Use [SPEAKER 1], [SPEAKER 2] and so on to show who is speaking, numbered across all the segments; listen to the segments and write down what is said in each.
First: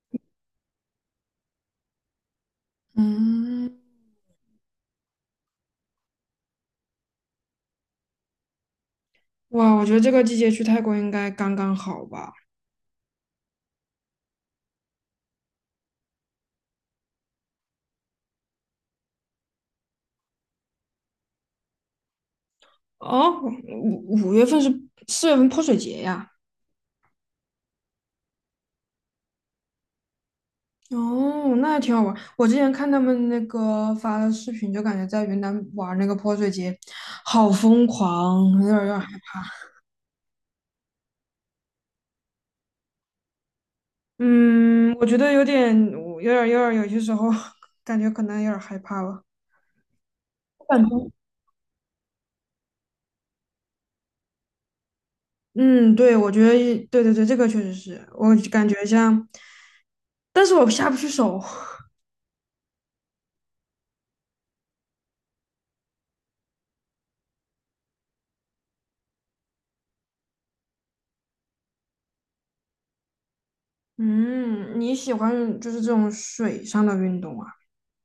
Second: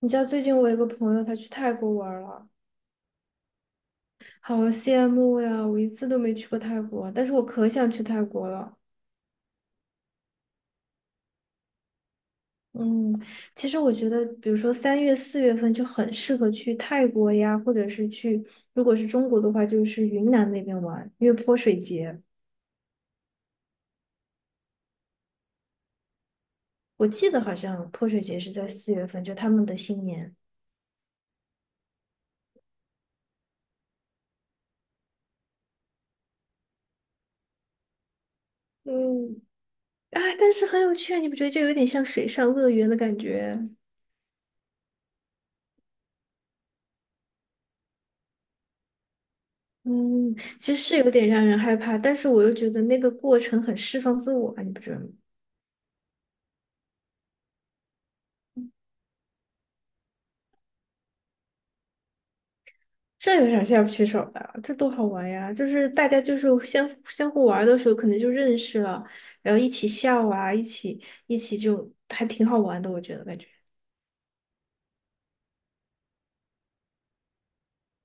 [SPEAKER 1] 你知道最近我有个朋友，他去泰国玩儿了，
[SPEAKER 2] 嗯，
[SPEAKER 1] 好羡慕呀！我一次都没去过泰国，但是我可想去泰国了。
[SPEAKER 2] 哇，我觉得这个季节去泰国应该刚刚好吧？
[SPEAKER 1] 嗯，其实我觉得，比如说三月、四月份就很适合去泰国呀，或者是去，如果是中国的话，就是云南那边玩，因为泼水节，
[SPEAKER 2] 哦，五五月份是四月份泼水节呀。
[SPEAKER 1] 我记得好像泼水节是在四月份，就他们的新年。
[SPEAKER 2] 哦，那还挺好玩。我之前看他们那个发的视频，就感觉在云南玩那个泼水节，好疯狂，有点儿害
[SPEAKER 1] 嗯，
[SPEAKER 2] 怕。
[SPEAKER 1] 哎，但是很有趣啊，你不觉得这有点像水上乐园的感觉？
[SPEAKER 2] 嗯，我觉得有点儿，有些时候 感觉可能有点儿害怕了。
[SPEAKER 1] 嗯，
[SPEAKER 2] 我
[SPEAKER 1] 其实
[SPEAKER 2] 感
[SPEAKER 1] 是有
[SPEAKER 2] 觉，
[SPEAKER 1] 点让人害怕，但是我又觉得那个过程很释放自我啊，你不觉得吗？
[SPEAKER 2] 嗯，对，我觉得，对对对，这个确实是，我感觉像，但是我下不去手。
[SPEAKER 1] 这有啥下不去手的？这多好玩呀！就是大家就是相互玩的时候，可能就认识了，然后一起笑啊，一起就还挺好玩的，我觉得感觉。
[SPEAKER 2] 嗯，你喜欢就是这种水上的运动啊？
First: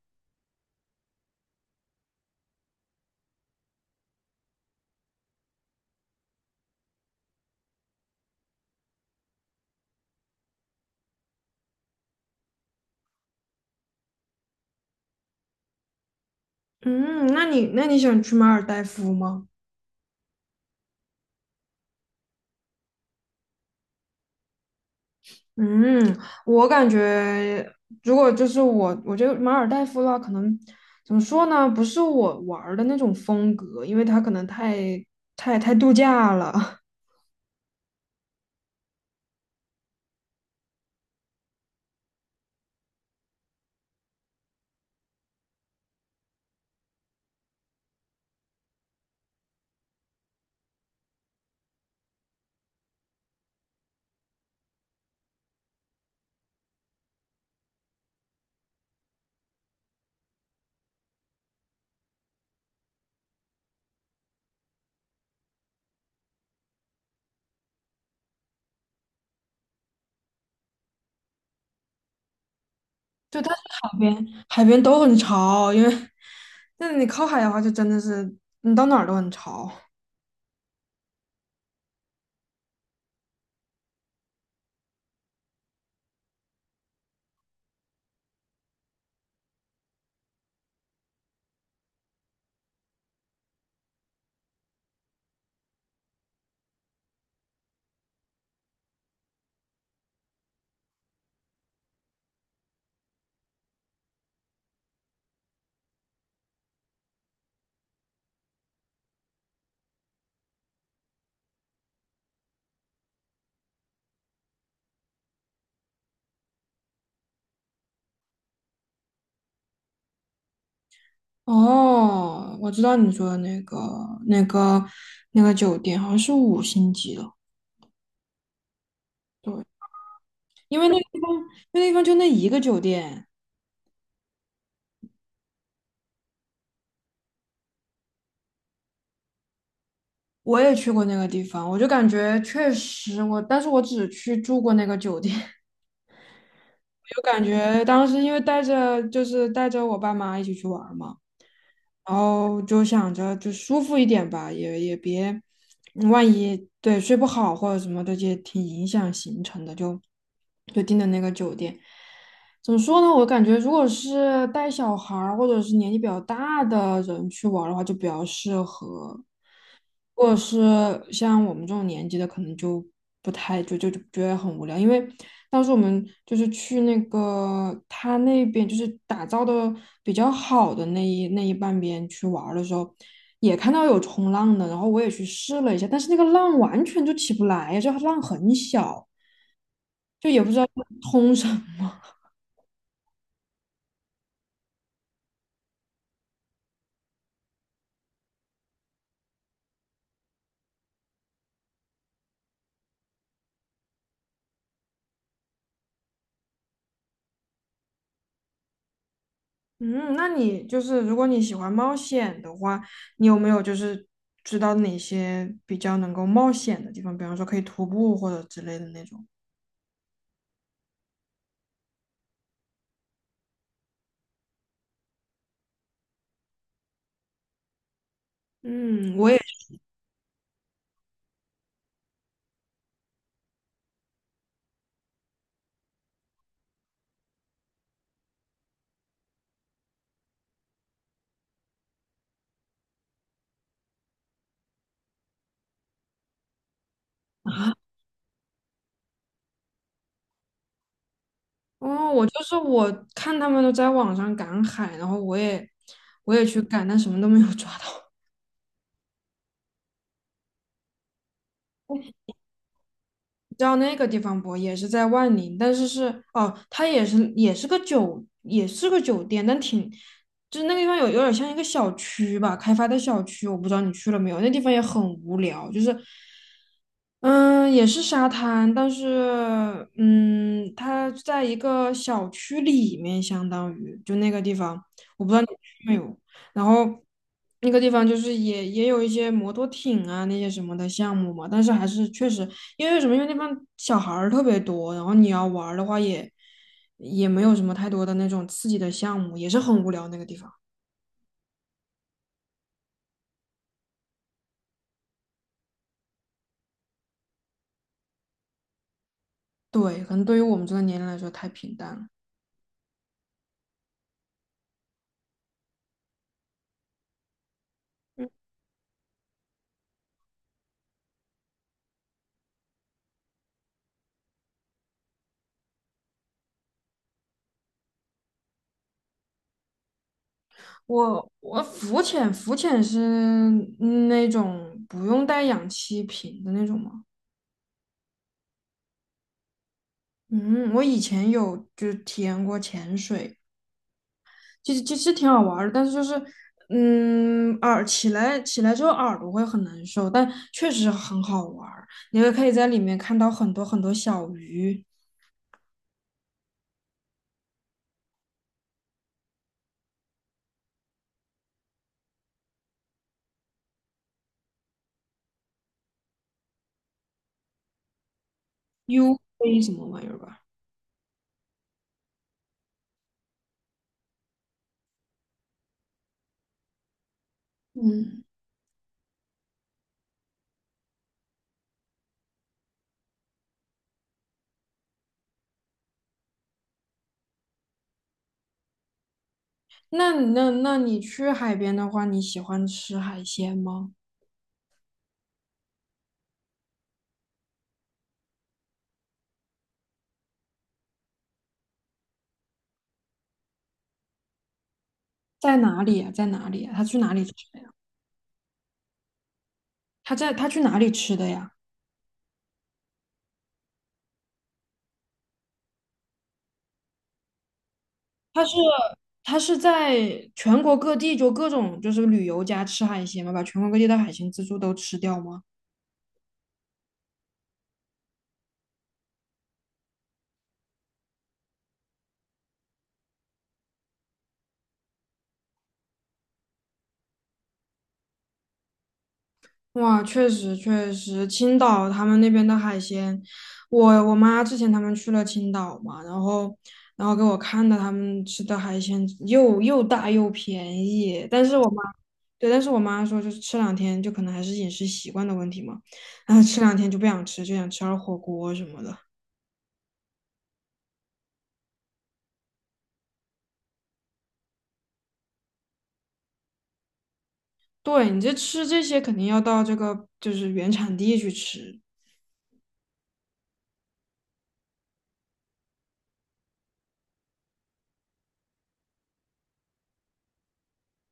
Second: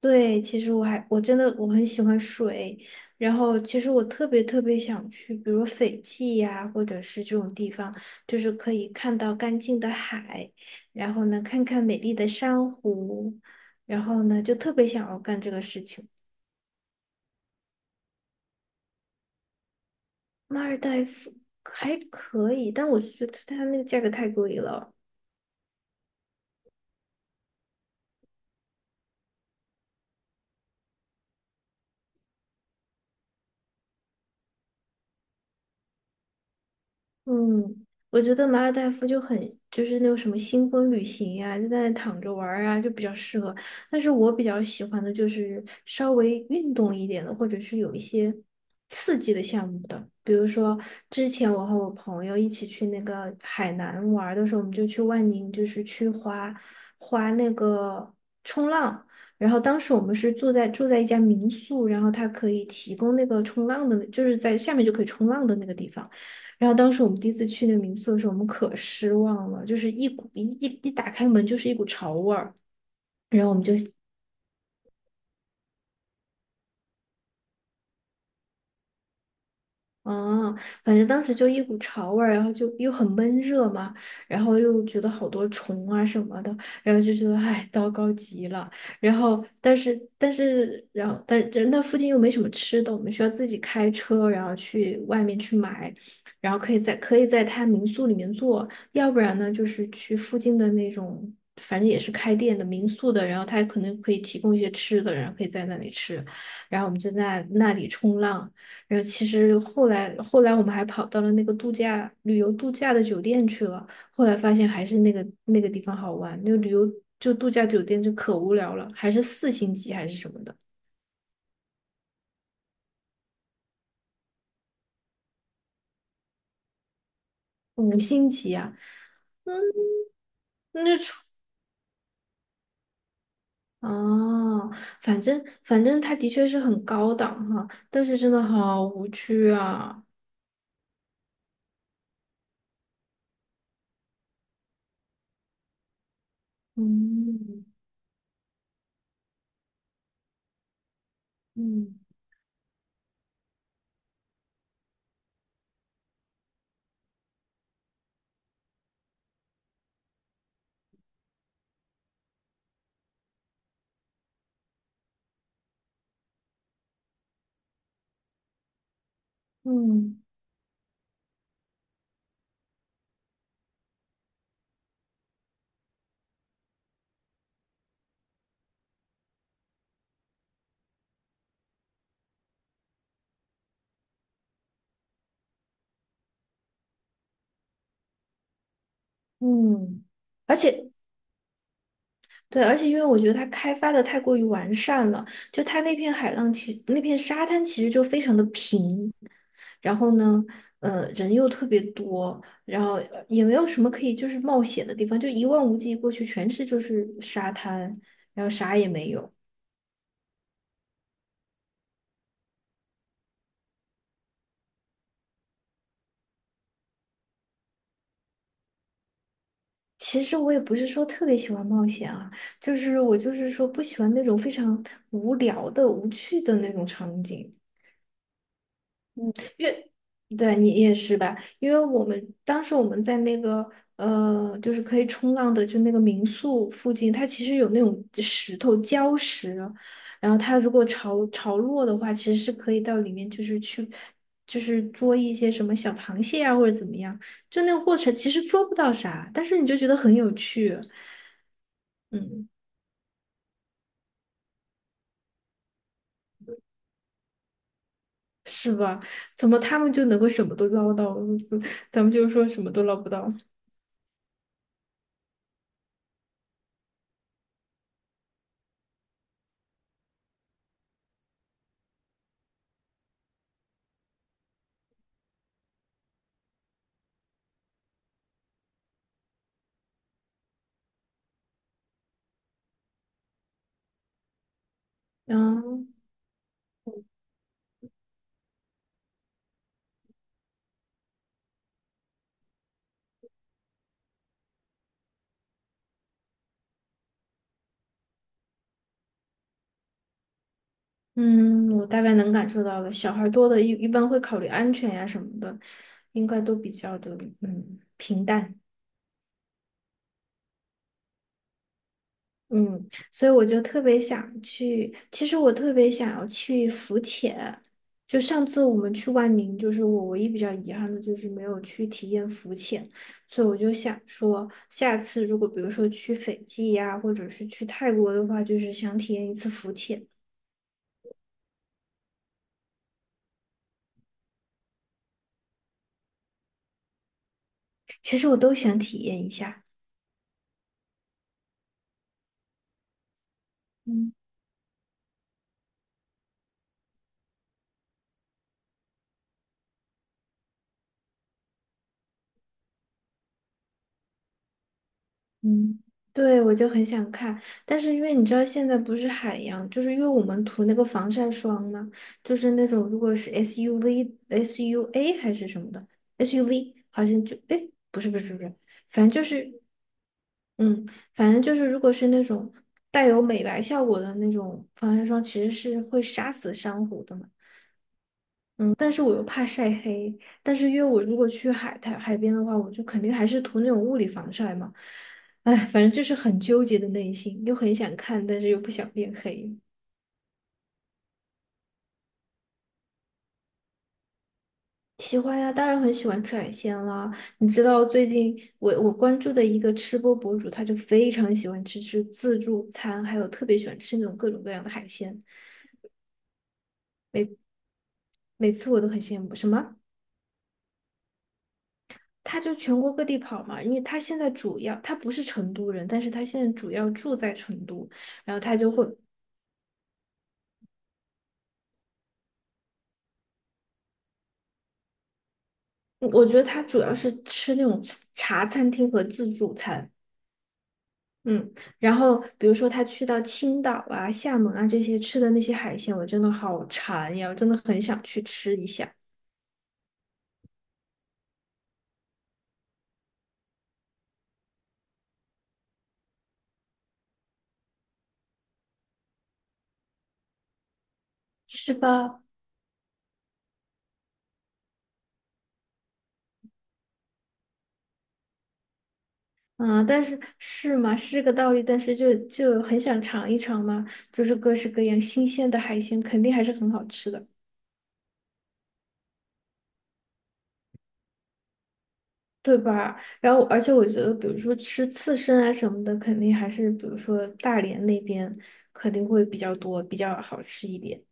[SPEAKER 1] 对，其实我还我真的我很喜欢水，然后其实我特别特别想去，比如斐济呀、或者是这种地方，就是可以看到干净的海，然后呢，看看美丽的珊瑚，然后呢，就特别想要干这个事情。
[SPEAKER 2] 嗯，那你喜欢去马尔代夫吗？
[SPEAKER 1] 马尔代夫还可以，但我觉得它那个价格太贵了。
[SPEAKER 2] 嗯，我感觉如果就是我，我觉得马尔代夫的话，可能怎么说呢？不是我玩儿的那种风格，因为它可能太度假了。
[SPEAKER 1] 嗯，我觉得马尔代夫就是那种什么新婚旅行呀、就在那躺着玩儿啊，就比较适合。但是我比较喜欢的就是稍微运动一点的，或者是有一些刺激的项目的。比如说，之前我和我朋友一起去那个海南玩儿的时候，我们就去万宁，就是去滑那个冲浪。然后当时我们是住在一家民宿，然后它可以提供那个冲浪的，就是在下面就可以冲浪的那个地方。然后当时我们第一次去那个民宿的时候，我们可失望了，就是一股一一一打开门就是一股潮味儿。
[SPEAKER 2] 就
[SPEAKER 1] 然
[SPEAKER 2] 它
[SPEAKER 1] 后我
[SPEAKER 2] 是
[SPEAKER 1] 们就
[SPEAKER 2] 海边，都很潮，因为那你靠海的话，就真的是你到哪儿都很潮。
[SPEAKER 1] 哦，反正当时就一股潮味儿，然后就又很闷热嘛，然后又觉得好多虫啊什么的，然后就觉得唉，糟糕极了。然后，但是那附近又没什么吃的，我们需要自己开车，然后去外面去买，然后可以在他民宿里面做，要不然呢，就是去附近的那种，反正也是开店的民宿的，然后他可能可以提供一些吃的，然后可以在那里吃，然后我们就在那里冲浪。然后其实后来我们还跑到了那个旅游度假的酒店去了，后来发现还是那个地方好玩，那个旅游就度假酒店就可无聊了，还是四星级还是什么的。
[SPEAKER 2] 哦，我知道你说的那个、那个酒店，好像是五星级的。对，因为那个地方就那一个酒店，
[SPEAKER 1] 哦，反正它的确是很高档哈，但是真的好无趣啊。
[SPEAKER 2] 我也去过那个地方，我就感觉确实我，但是我只去住过那个酒店，我就感
[SPEAKER 1] 嗯
[SPEAKER 2] 觉当时因为带着我爸妈一起去玩儿嘛，
[SPEAKER 1] 嗯
[SPEAKER 2] 然后就想着就舒服一点吧，也别，万一对睡不好或者什么的，也挺影响行程的，就订的那个酒店。怎么说呢？我感觉如果是带小孩儿或者是年纪比较大的人去玩儿的话，就比较适合。如
[SPEAKER 1] 嗯
[SPEAKER 2] 果是像我们这种年纪的，可能就不太就就就觉得很无聊，因为当时我们就是去那个他那边就是打造的比较好的那一半边去玩儿的时候，也看到有冲浪的，然后我也去试了一下，但是那个浪完全就起不来，就浪很小，
[SPEAKER 1] 嗯，
[SPEAKER 2] 就也不知
[SPEAKER 1] 而
[SPEAKER 2] 道
[SPEAKER 1] 且
[SPEAKER 2] 通什
[SPEAKER 1] 对，而且因为我觉得它开发的太过于完善了，就它那片海浪其那片沙滩其实就非常的平，然后呢，人又特别多，然后也没有什么可以就是冒险的地方，就一望无际过去全是就是沙滩，然后啥也没有。
[SPEAKER 2] 嗯，那你就是如果你喜欢冒险的话，你有没有就是知道哪些比较能够冒险的地方？比方说可以徒步或者之类的那种。
[SPEAKER 1] 其实我也不是说特别喜欢冒险啊，就是我就是说不喜欢那种非常无聊的、无趣的那种场景。
[SPEAKER 2] 嗯，
[SPEAKER 1] 嗯，因为对你也是吧？因为我们当时在那个就是可以冲浪的，就那个民宿附近，它其实有那种石头礁石，然后它如果潮落的话，其实是可以到里面，就是去就是捉一些什么小螃蟹啊，或者怎么样。就那个过程其实捉不到啥，但是你就觉得很有趣，
[SPEAKER 2] 哦，我就
[SPEAKER 1] 嗯，
[SPEAKER 2] 是我看他们都在网上赶海，然后我也去赶，但什么都没有抓到。
[SPEAKER 1] 是吧？怎么他们就能够什么都捞到，咱们就说什么都捞不到，
[SPEAKER 2] 你知道那个地方不？也是在万宁，但是哦，它也是个酒店，但挺，就是那个地方有点像一个小区吧，开发的小区，我不知道你去了没有。那地方也很无聊，就是，嗯，也是沙滩，但是嗯，它在一个小区里面，相当于就那个地方，我不知道你
[SPEAKER 1] 嗯。
[SPEAKER 2] 去没有。然后那个地方就是也有一些摩托艇啊那些什么的项目嘛，但是还是确实因为什么，因为那边小孩儿特别多，然后你要玩儿的话也没有什么太多的那种刺激的项目，也是很无聊那个地方。
[SPEAKER 1] 嗯，我大概能感受到的，小孩多的一般会考虑安全呀什么的，应该都比较的平淡，
[SPEAKER 2] 对，可能对于我们这个年龄来说太平淡了。
[SPEAKER 1] 嗯，所以我就特别想去，其实我特别想要去浮潜，就上次我们去万宁，就是我唯一比较遗憾的就是没有去体验浮潜，所以我就想说，下次如果比如说去斐济呀，或者是去泰国的话，就是想体验一次浮潜，
[SPEAKER 2] 我浮潜，是那种不用带氧气瓶的那种吗？
[SPEAKER 1] 其实我都想体验一下。
[SPEAKER 2] 嗯，我以前有就是体验过潜水，
[SPEAKER 1] 嗯。
[SPEAKER 2] 其实挺好玩儿的，但是就是，嗯，耳起来起来之后耳朵会很难受，但确实很好玩儿。你也可以在里面看到很多很多小鱼、
[SPEAKER 1] 嗯，对，我就很想看，但是因为你知道现在不是海洋，就是因为我们涂那个防晒霜嘛，就是那种如果是 SUV、SUA 还是什么的 SUV，好像就哎，不是不是不是，反正
[SPEAKER 2] uv
[SPEAKER 1] 就是
[SPEAKER 2] 什么玩意儿吧。
[SPEAKER 1] 嗯，反正就是如果是那种带有美白效果的那种防晒霜，其实是会杀死珊瑚的嘛。
[SPEAKER 2] 嗯，
[SPEAKER 1] 嗯，但是我又怕晒黑，但是因为我如果去海边的话，我就肯定还是涂那种物理防晒嘛。哎，反正就是很纠结的内心，又很想看，但是又不想变黑。
[SPEAKER 2] 那你去海边的话，你喜欢吃海鲜吗？
[SPEAKER 1] 喜欢呀，当然很喜欢吃海鲜啦。你知道最近我关注的一个吃播博主，他就非常喜欢吃自助餐，还有特别喜欢吃那种各种各样的海鲜。
[SPEAKER 2] 在哪里呀、在哪里呀、他去哪里吃的呀？
[SPEAKER 1] 每次我都很羡慕。什么？
[SPEAKER 2] 他去哪里吃的呀？
[SPEAKER 1] 他就全国各地跑嘛，因为他现在主要他不是成都人，但是他现在主要住在成都，然后
[SPEAKER 2] 他是
[SPEAKER 1] 他就会，
[SPEAKER 2] 他是在全国各地就各种就是旅游家吃海鲜吗？把全国各地的海鲜自助都吃掉吗？
[SPEAKER 1] 我觉得他主要是吃那种茶餐厅和自助餐，嗯，然后比如说他去到青岛啊、厦门啊这些吃的那些海鲜，我真的好馋呀，我真的很想去吃一下，
[SPEAKER 2] 哇，确实确实，青岛他们那边的海鲜，我妈之前他们去了青岛嘛，然后给我看的他们吃的海鲜又大又便宜，但是
[SPEAKER 1] 是吧？
[SPEAKER 2] 对，但是我妈说就是吃两天就可能还是饮食习惯的问题嘛，然后吃两天就不想吃，就想吃点儿火锅什么的。
[SPEAKER 1] 嗯，但是是嘛，是这个道理，但是就很想尝一尝嘛，就是各式各样新鲜的海鲜，肯定还是很好吃的。
[SPEAKER 2] 对，你这吃这些肯定要到这个就是原产地去吃。
[SPEAKER 1] 对吧？然后，而且我觉得，比如说吃刺身啊什么的，肯定还是比如说大连那边肯定会比较多，比较好吃一点。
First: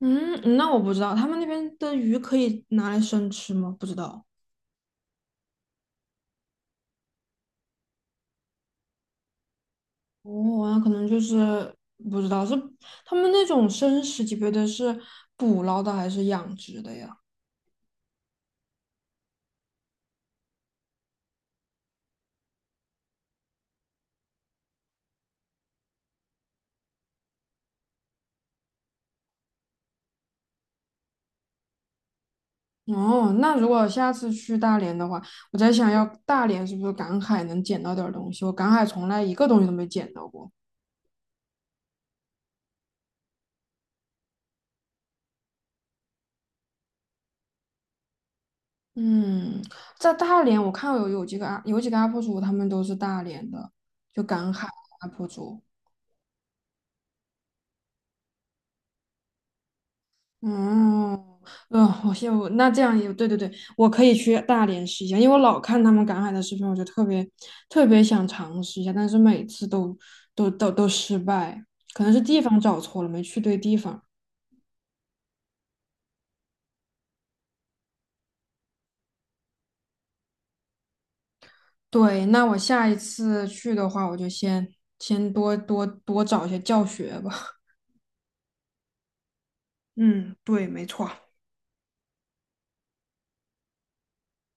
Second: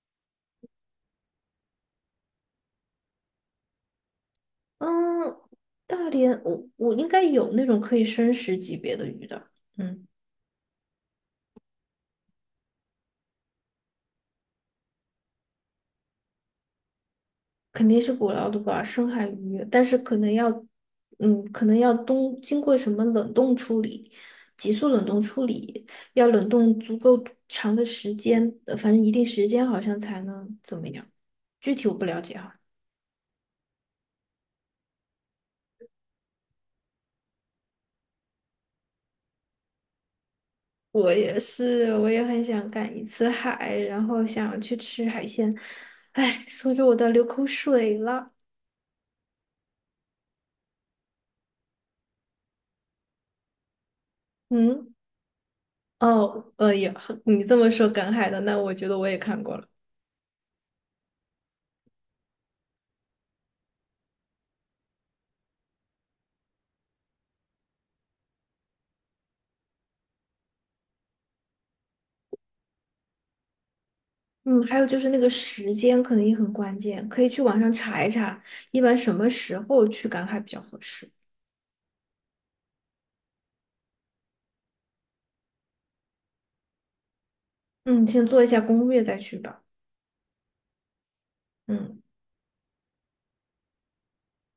[SPEAKER 2] 嗯，那我不知道他们那边的鱼可以拿来生吃吗？不知道。
[SPEAKER 1] 嗯，大连我应该有那种可以生食级别的鱼的，嗯，
[SPEAKER 2] 哦，那可能就是不知道是他们那种生食级别的是捕捞的还是养殖的呀？
[SPEAKER 1] 肯定是捕捞的吧，深海鱼，但是可能要经过什么冷冻处理，急速冷冻处理，要冷冻足够长的时间，反正一定时间好像才能怎么样，具体我不了解哈。
[SPEAKER 2] 哦，那如果下次去大连的话，我在想要大连是不是赶海能捡到点儿东西？我赶海从来一个东西都没捡到过。
[SPEAKER 1] 我也是，我也很想赶一次海，然后想去吃海鲜。哎，说着我都流口水了。
[SPEAKER 2] 嗯，在大连我看有几个 u P 有几个 UP 主，他们都是大连的，就赶海
[SPEAKER 1] 嗯，
[SPEAKER 2] UP 主。
[SPEAKER 1] 哦，你这么说赶海的，那我觉得我也看过了。
[SPEAKER 2] 嗯，我羡我那这样也对对对，我可以去大连试一下，因为我老看他们赶海的视频，我就特别特别想尝试一下，但是每次都失败，可能是地方找错了，没去对地方。
[SPEAKER 1] 嗯，还有就是那个时间可能也很关键，可以去网上查一查，一般什么时候去赶海比较合适。
[SPEAKER 2] 对，那我下一次去的话，我就先多找一些教学吧。
[SPEAKER 1] 嗯，先做一下攻略再去吧。
[SPEAKER 2] 嗯，对，没错。
[SPEAKER 1] 嗯。